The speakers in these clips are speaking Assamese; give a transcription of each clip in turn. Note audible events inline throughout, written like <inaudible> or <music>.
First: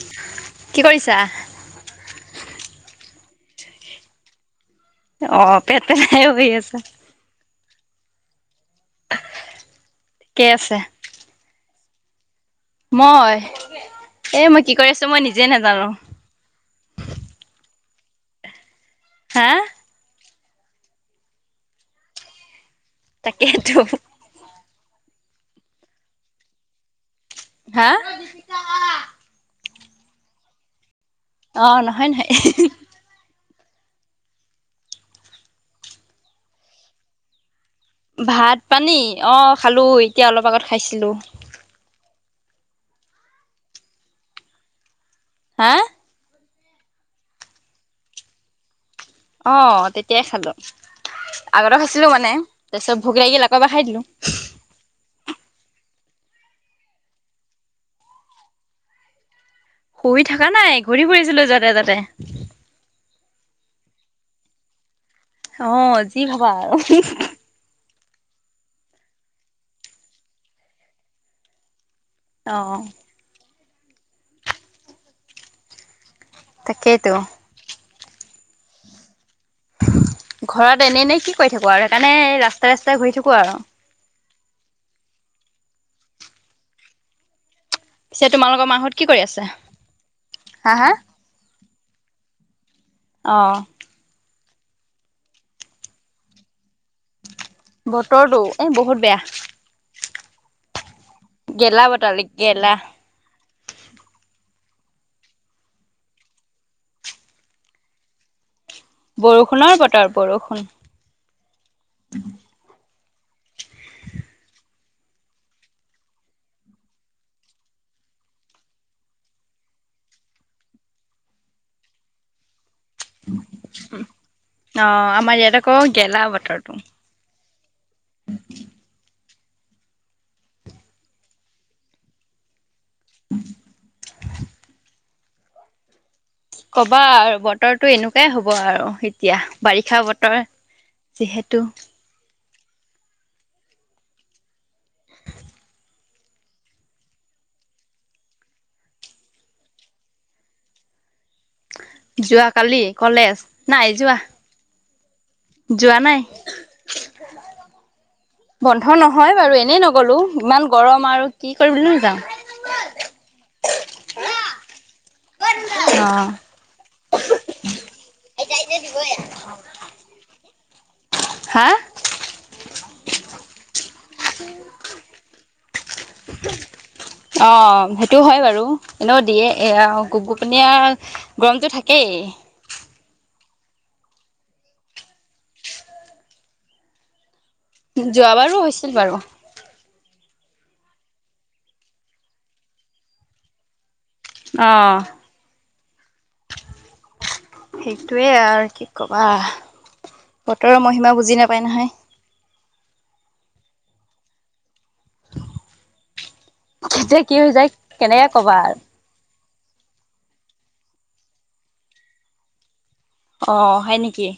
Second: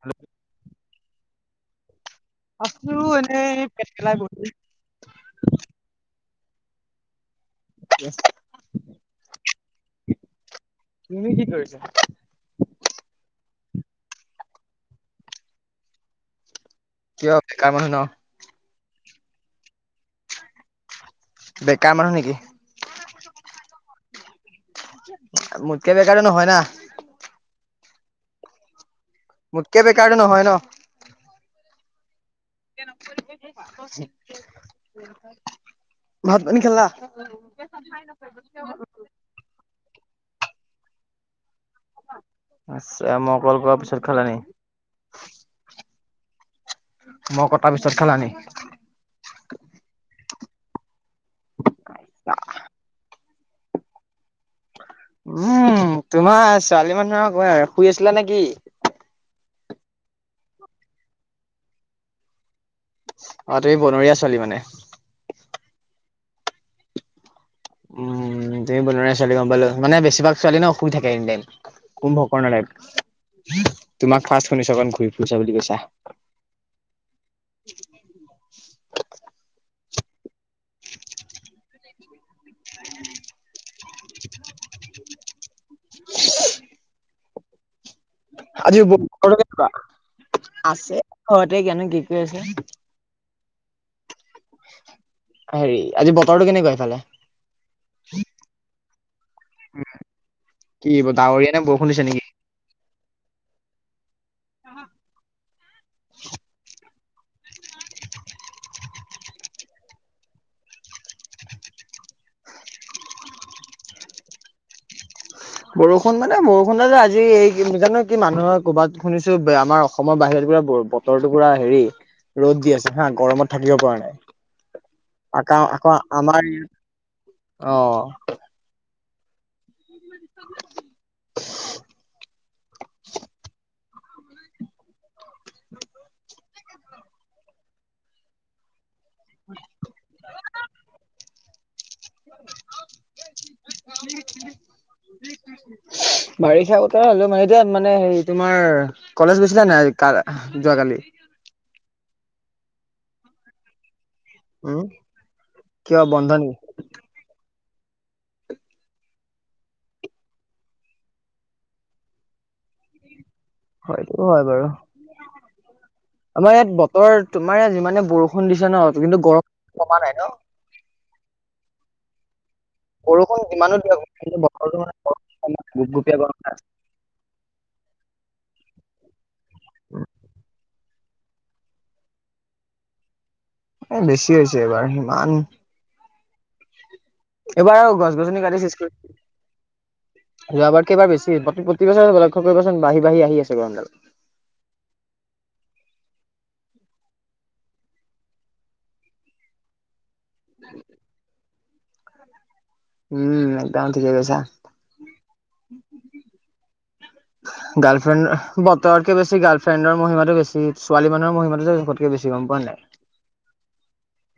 <unintelligible> কি কৰিছা? আছোঁ এ পেট পেলাই <unintelligible> অ', পেট পেলাই বহি আছা। য়েছ। ঠিকে আছে। তুমি কি কৰিছা? মই, এ মই কি কৰি আছোঁ! মই নিজেই নাজানোঁ। কিয় বেকাৰ মানুহ ন হা? বেকাৰ মানুহ নেকি? তাকেতো। মোতকে বেকাৰটো নহয় না? হা? মোতকে বেকাৰটো নহয় ন'? অ', নহয় নহ <unintelligible> <unintelligible> ভাত, পানী খালা? ভাত, পানী অ', খালোঁ এতিয়া অলপ আগত খাইছিলোঁ। আতচা, মই ক'ল পিছত খালা নি হা মই কটাৰ পিছত খালা নি অ', তেতিয়াই খালোঁ, আগতে খাইছিলোঁ, মানে তাৰপিছত ভোক লাগিল আ কৌ, এবাৰ খায় দিলোঁ। উম, তোমাৰ ছোৱালী মানুহক শুই আছিলা নেকি? শুই থাকা নাই ঘূৰি ফুৰিছিলোঁ, য'তে ত'তে। অ', তুমি বনৰীয়া ছোৱালী মানে? অ', যি ভাবা আৰু। উম, তুমি বনৰীয়া ছোৱালী গম পালোঁ, মানে বেছিভাগ ছোৱালী ন' শুই থাকে এনি টাইম কুম্ভকৰ্ণ অ টাইপ। তোমাক ফাৰ্ষ্ট শুনিছোঁ <unintelligible> ঘূৰি ফুৰিছা বুলি কৈছা। তাকেটো। ঘৰত এনে, এনে কি, কৰি থাকো আৰু সেইকাৰণে ৰা ৰাস্তাই, ৰাস্তাই ঘূৰি থাকো আৰু। পিছে তোমালোকৰ আজিৰ <unintelligible> মাহত কি কৰি ঘৰতে আছে কনো কি হা হা কি আছে? অ'। হেৰি আজি বতৰটো কেনেকুৱা এইফালে? বতৰটো, এ বহুত বেয়া। কি ডাৱৰীয়া নে গেলা বৰষুণ দিছে নেকি? বতালিক গেলা <inaudible> বৰষুণৰ বতৰ বৰষুণ। বৰষুণ মানে বৰষুণৰ যে আজি এই জানো কি মানুহৰ ক'ৰবাত শুনিছো আমাৰ অসমৰ বাহিৰত পুৰা বতৰটো পুৰা হেৰি ৰ'দ দি আছে। হা গৰমত থাকিব পৰা নাই অ আমাৰ ইয়াত আকৌ আকৌ গেলা আমাৰ বতৰটো অ'। উম। ক'বা আৰু বতৰটো এনেকুৱাই হ'ব আৰু। এতিয়া বাৰিষা বতৰ যিহে দুটো। বাৰিষা বতৰ হ'লো মানে এতিয়া মানে হে তোমাৰ কলেজ গৈছিলা নাই কা যোৱাকালি? যোৱা কালি কলেজ, নাই যোৱা। হুম। যোৱা কিয় নাই বন্ধ নেকি? বন্ধ নহয় বাৰু এনেই নগ'লো ইমান গৰম আৰু কি কৰিব নো যাম। হয়টো হয় বাৰু। অ আমাৰ ইয়াত ব অ', তোমাৰ ই যিমানে বৰষু বৰষুণ দিছে ন' কিন্তু গৰম কমা নাই ন'? হা? বৰষুণ যিমানো দিয়া কি বৰ মান অ', সেইটো হয় বাৰু। এনেও দিয়ে এ গোবোপনিয় আৰু গৰমতটো থাকেই। এ বেছি হৈছে এইবাৰ ইমান এবাৰ আৰু গছ-গছনি যোৱাবাৰো কাটি চেছ হৈছিল বাৰু। কৰি যোৱাবাৰকে এবাৰ বেছি প্ৰতিবছৰ লক্ষ্য কৰিবচোন বাঢ়ি বাঢ়ি আহি আছে গৰমডাল। অ'। সেইটোৱে আৰু কি ক'বা। বতৰৰ মহিমা বুজি নাপ উপ উপায় নহাই। উম, একদম ঠিকেই কৈছা। কেতিয়া কিহৈ যায়, কেনেকে ক'বা। ফ্ৰেডৰ মহিমাটো বেছি, ছোৱালী মানুহৰ মহিমাটো যে, জোখতকৈ বেছি গম পোৱা নাই? অ', হয়, নেকি?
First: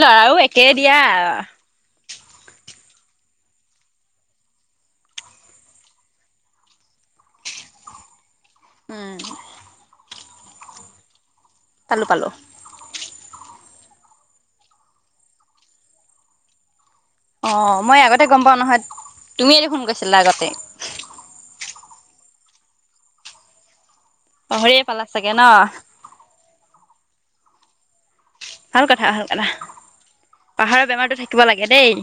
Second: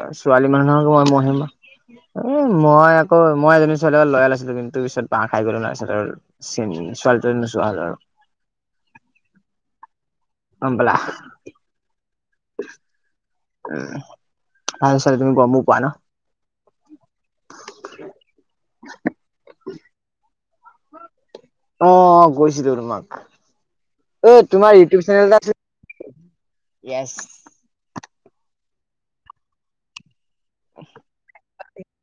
ল'ৰাও একে দিয়া। মানুহৰ মহিমা এ, মই আকৌ মই এজনী ছোৱালী লয়েল আছিলোঁ, কিন্তু পিছত বাঁহ খাই গ'লো ন' পিছত আৰু চিন-ছোৱালী টোৱালী নোচোৱা হ'লো আৰু উম। গম পালা? পালোঁ, পালোঁ। উম, ভাল ছোৱালী তুমি গমো পোৱা ন? অ', মই আগতে গম পাওঁ নহয়, তুমিয়ে দেখোন কৈছিলা আগতে। অ', অ', গৈছিলোঁ তোমাক। এই, তোমাৰ পাহৰিয়ে পালা ইউটিউব চাগে চেনেল ন? আছিল ইয়েছ। ভাল কথা, ভাল কথা। পাহৰা বেমাৰতো থাকিব লাগে দেই।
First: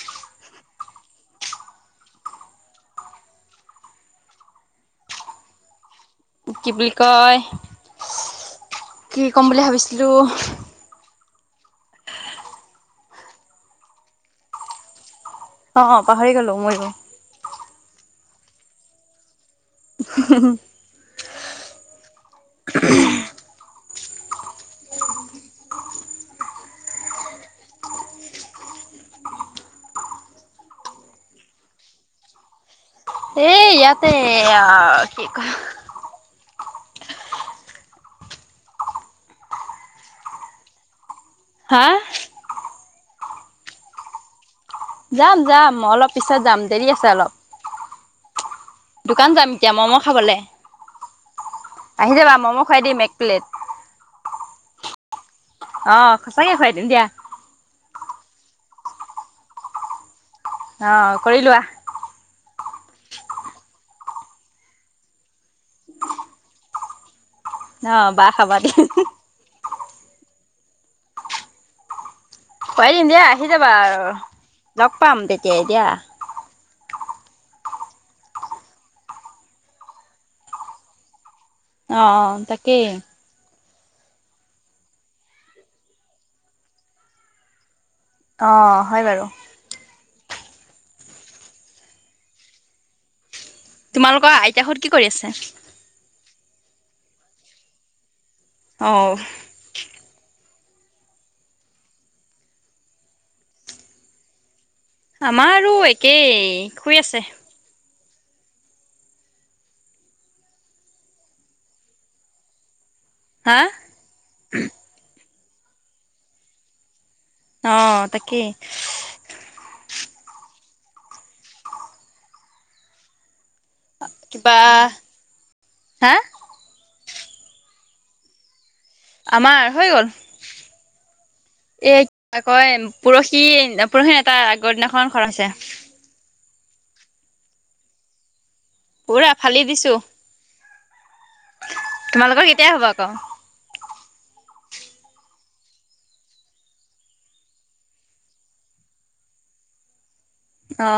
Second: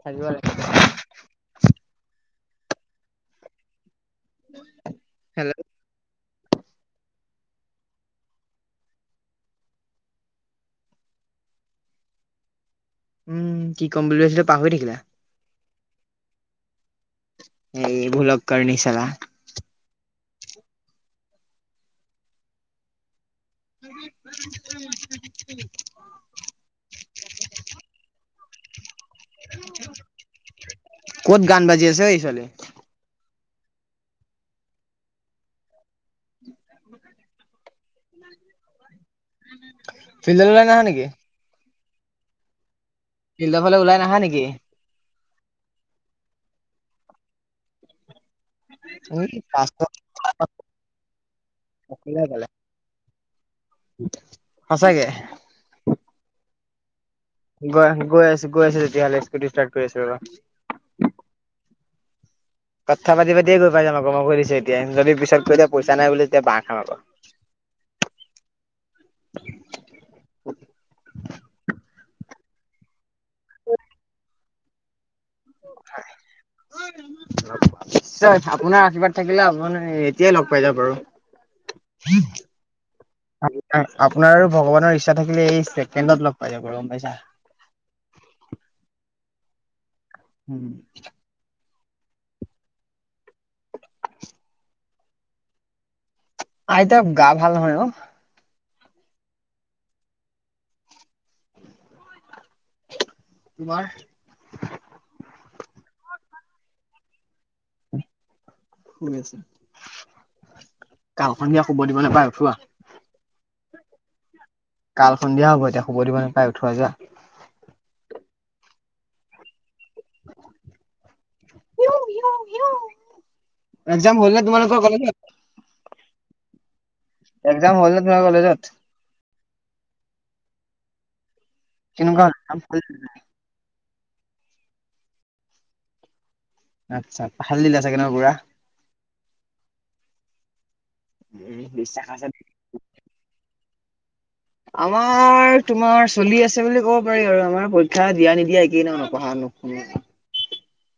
থাকিব লাগে হেল্ল' কি বুলি কয়, কি কম বুলি ভাবিছিলোঁ উম, কি কম বুলি ভাবিছিলা পাহৰি থাকিলা। অ', পাহৰি গ'লো ময়ো। এই ভোলককৰ্ণি চালা। <inaudible> ক'ত গান বাজি আছে, ঐ ছোৱালী? এ ইয়াতে এইয়া কি কয় ফিল্ডলৈ ওলাই নাহা নেকি? হা? ফিল্ডৰ ফালে ওলাই নাহা নেকি? যাম, যাম, মই অলপ পিছত যাম। দেৰি আছে অলপ। দোকান সঁচাকে যাম এতিয়া ম'ম' খাবলে। আহি যাবা! ম'ম' খুৱাই দিম এক প্লেট। সঁচাকে? অ', সঁচাকে খুৱাই দিম দিয়া। ৱাহ! গৈ আছোঁ, গৈ আছোঁ তেতিয়াহ'লে, স্কুটি ষ্টাৰ্ট কৰি আছোঁ ৰ'বা। অ', কৰি লোৱা। কথা পাতি পাতিয়ে গৈ পাই যাম আকৌ মই কৈ দিছোঁ এতিয়াই, যদি পিছত কৈ দিয়া পইচা নাই বুলি তেতিয়া বাঁহ খাম আকৌ। অ', বাঁহ খাবা। <inaudible> খোৱাই দিম দিয়া। আহি যাবা আৰু লগ পাম তে তেতিয়া। <unintelligible> আপোনাৰ আশীৰ্বাদ থাকিলে আপুনি এতিয়াই লগ পাই যাব পাৰু। অ', অ', তাকেই। অ, আপোনাৰ আৰু ভগৱানৰ ইচ্ছা থাকিলে এই ছেকেণ্ডত লগ পাই যাব পাৰোঁ গম পাইছা? অ, হয় বাৰু। উম, তোমালোকৰ আইতা হত কি কৰি আছে? আইতা গা ভাল নহয় অ', অ', তোমাৰ? আমাৰ আৰু একেই শুই আছে। শুই আছে গাঁওখন কিয়া শুব দিব নাপায় উঠোৱা হা? কাল সন্ধিয়া হ'ব এতিয়া শুব দিব নেপাই উঠোৱা যোৱা। অ তাকেই। You you you. একজাম হ'ল নে কিবা তোমালোকৰ কলেজত? হা একজাম হ'ল নে তোমাৰ কলেজত? আমাৰ হৈ গ'ল। এইক কেনেকুৱা হ'ল? কাক কয়েম পৰহি পৰহি নাই তাৰ আগৰ দিনাখন খৰ হৈছে। আচ্ছা ফালি দিলা চাগে ন পুৰা? পুৰা ফালি দিছো। উম, বিশ্বাস আছে তোমালোকৰ কেতিয়াই হ'বই ক? আমাৰ তোমাৰ চলি আছে বুলি ক'ব পাৰি আৰু আমাৰ পৰীক্ষা দিয়া নিদিয়া একেই ন নপঢ়া নুশুনা। অ।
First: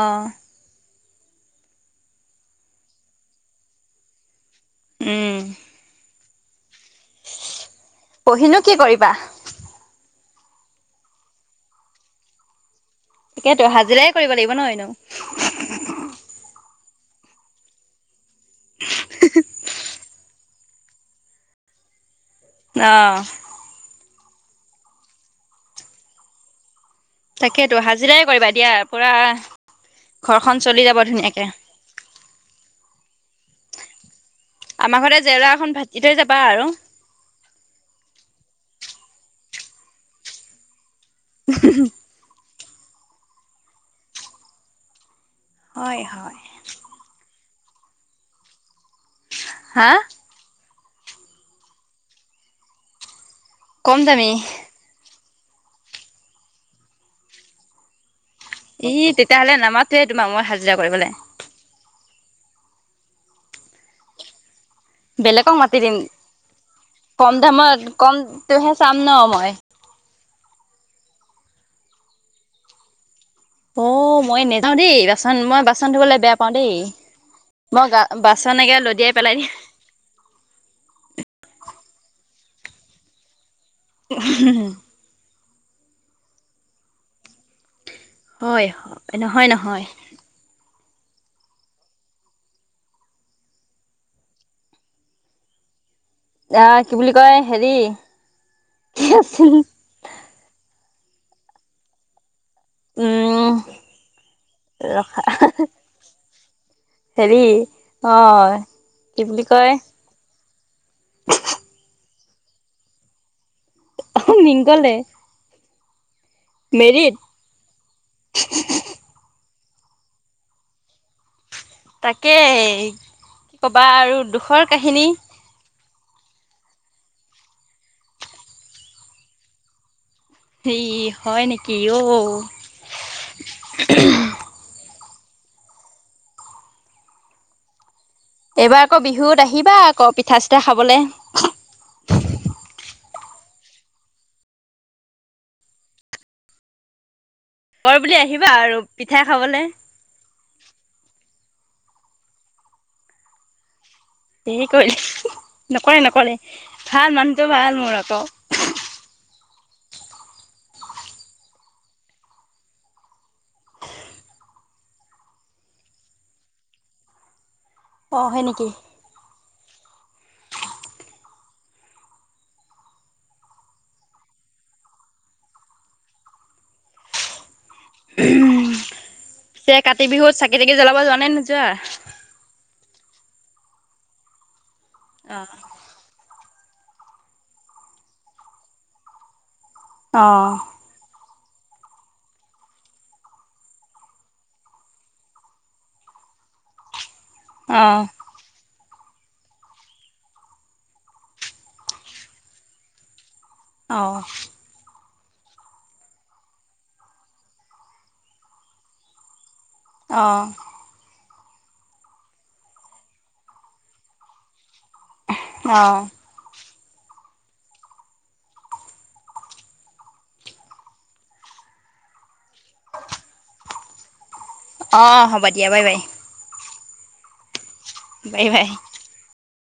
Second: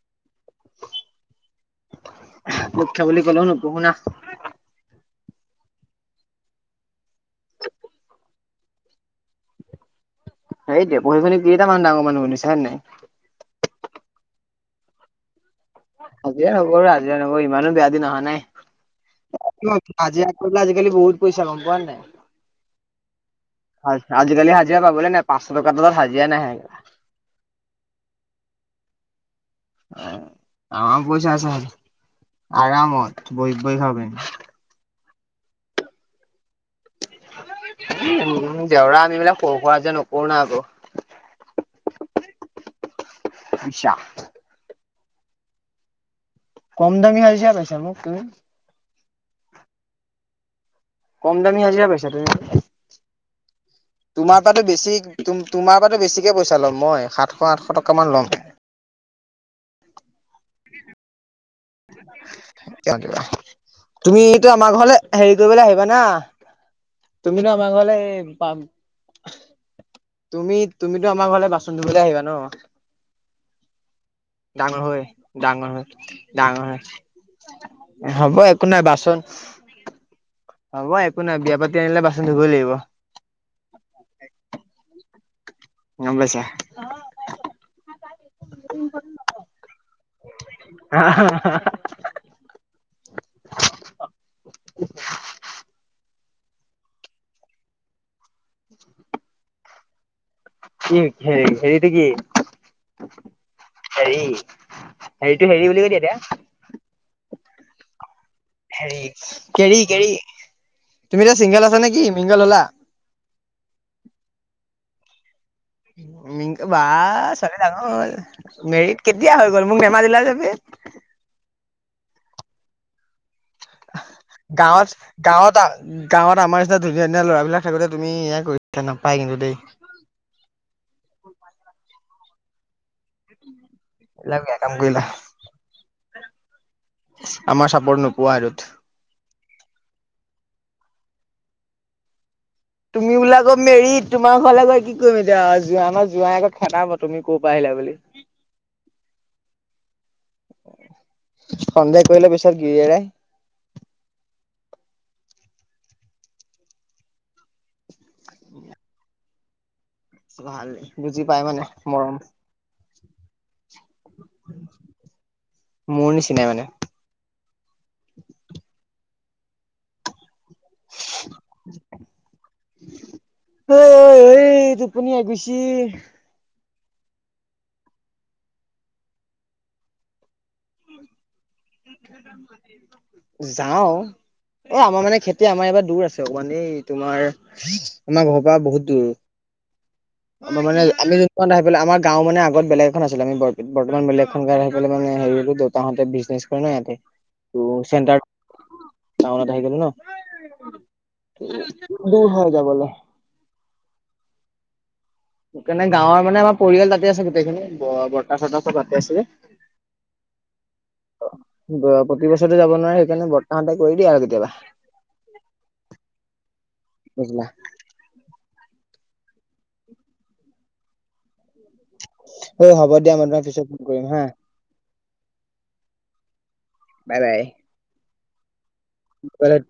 মুখ্য বুলি কলো নপঢ়ো না। উম। পঢ়িনো কি কৰিবা? সেই দে পঢ়িমেলি কেইটা মান ডাঙৰ মানুহ বনিছে হয় নাই। তাকে ত হাজিৰাই কৰিব লাগিব ন এনোও হাজিৰা নকৰো, হাজিৰা নকৰি ইমানো বেয়া দিন অহা নাই। আজি <unintelligible> কৰি পেলাই আজিকালি বহুত পইচা গম পোৱা নাই? আহ। আজিকালি হাজিয়া পাবলে নাই, পাঁচশ টকা তলত হাজিয়া নাহে তাকেইেতো হাজিৰাই কৰিবা দিয়া পুৰা। অ। ঘৰখন চলি যাব আমাৰ পইচা ধুনীয়াকে। আছে, আৰামত বৈ কৈ খাব পাৰিম। আমাৰ ঘৰতে জেউৰা এখন ভেতি থৈ যাব <unintelligible> জেউৰা আমি মানে সৰু-সুৰা যে নকৰো না আকৌ। <unintelligible> আছা হয় কম দামি খাজিছে পাইছ মোক কি হা কম দামী হাজিৰা পাইছা ত কম দামী তোমাৰ পৰাতো বেছি তুম তোমাৰ পৰা বেছিকে পইচা ল'ম মই সাতশ আঠশ টকা মান ল'ম। ই তেতিয়াহলে নামাতোৱে তোমাক মই পূজা কৰিবলে তুমি এটা বেলেগক মাতি দিম কম তুমিতো আমাৰ দামত ঘৰলে পাম কমটোহে চাম ন মই তুমি তুমিতো আমাৰ ঘৰলৈ বাচন ধুবলৈ আহিবা ন অ মই নেযাও ডাঙৰ দেই হৈ বাচন মই ডাঙৰ হৈ বাচন ধুবলৈ বেয়া পা ডাঙৰ হয় হ'ব বাচন একো একে নাই লদিয়াই বাচন পেলাই হ'ব একো নাই বিয়া পাতি আনিলে বাচন ধুবই লাগিব। <unintelligible> গম পাইছা? হয় হ নহয় নহয়। আহ হা হা হা আহ কি বুলি কয় হেৰি কি আছিল? এই হেৰি হেৰিটো কি? উম হেৰি ৰখা হেৰিটো হেৰি বুলি কৈ দিয়া হেৰি এতিয়া। অ হেৰি কি বুলি কয় কেৰি কেৰি তুমি এতিয়া চিংগল আছা নেকি? মিংগল হলা? অ মিংগলে। মিং বা মেৰিত ছোৱালী ডাঙৰ হল, মেৰিড কেতিয়া হ'ল? কিহল মোক নামাতিলা যে বিয়াত? তাকেই। কি ক'বা আৰু দুখৰ গাঁৱত কাহিনী। গাঁৱত গাঁৱত আমাৰ নিচিনা ধুনীয়া ধুনীয়া লৰাবিলাক থাকোতে তুমি এয় কৰিছা নাপাই কিন্তু দেই। সেই হয় নেকি ঔ। এলাহ গৈয়া কাম কৰিলা আমাৰ চাপৰ্ট নো এইবাৰ আকৌ বিহুত আহিবা আকৌ পিঠা চিঠা খাব খাবলে তুমি বোলা আকৌ মেৰিত তোমাৰ ঘৰলৈ গৈ কি কৰিম এতিয়া জোৱাই ন জোৱাই আকৌ খেদাব তুমি ক'ৰ পৰা আহিলা লগৰ বুলি আহিবা আৰু পিঠাই খাবলে সন্দেহ কৰিলে পিছত গিৰিয়েৰাই সি কৰিলে নকৰে নকৰে ভাল মানুহটো ভাল মোৰ আকৌ ভাল দেই, বুজি পাই মানে মৰম মোৰ নিচিনাই মানে অ হয় নেকি <unintelligible> টোপনি আহি গৈছি এতিয়া কাতি বিহুত চাকি তাকি জ্বলাব যোৱা নে নো <unintelligible> যাওঁ এ আমাৰ মানে খেতি আমাৰ ইয়াৰ পৰা দূৰ আছে আও মানেই তোমাৰ আমাৰ ঘৰৰ পৰা বহুত দূৰ অ। আমাৰ মানে আমি যোন <unintelligible> আহি পেলে আমাৰ গাঁও মানে আগত বেলেগ এখন আছিল আমি <unintelligible> বৰ্তমান বেলেগখন গাঁওত আহি পেলে মানে <unintelligible> দেউতাহতে বিজনেজ কোনো এহেতে তো অ চেণ্টাৰ টাউনত আহি কেনে নহ <unintelligible> দূৰ হয় যাবলে। অ', সেইকাৰণে গাঁৱৰ মানে আমাৰ পৰিয়াল তাতে আছে গোটেইখিনি ব-বৰ্তা- চৰ্তা চব তাতে আছিলে। অহ', অ, <unintelligible> প্ৰতি বছৰতে যাব নোৱাৰে সেইকাৰণে বৰ্তা হতে কৰি দিয়ে আৰু কেতিয়াবা। অঁ বুজিলা? ঐ হ'ব দিয়া মই তোমাক পিছত ফোন কৰিম হা। অ, হ'ব দিয়া বাই-বাই। বাই - বাই। বাই-বাই। <unintelligible>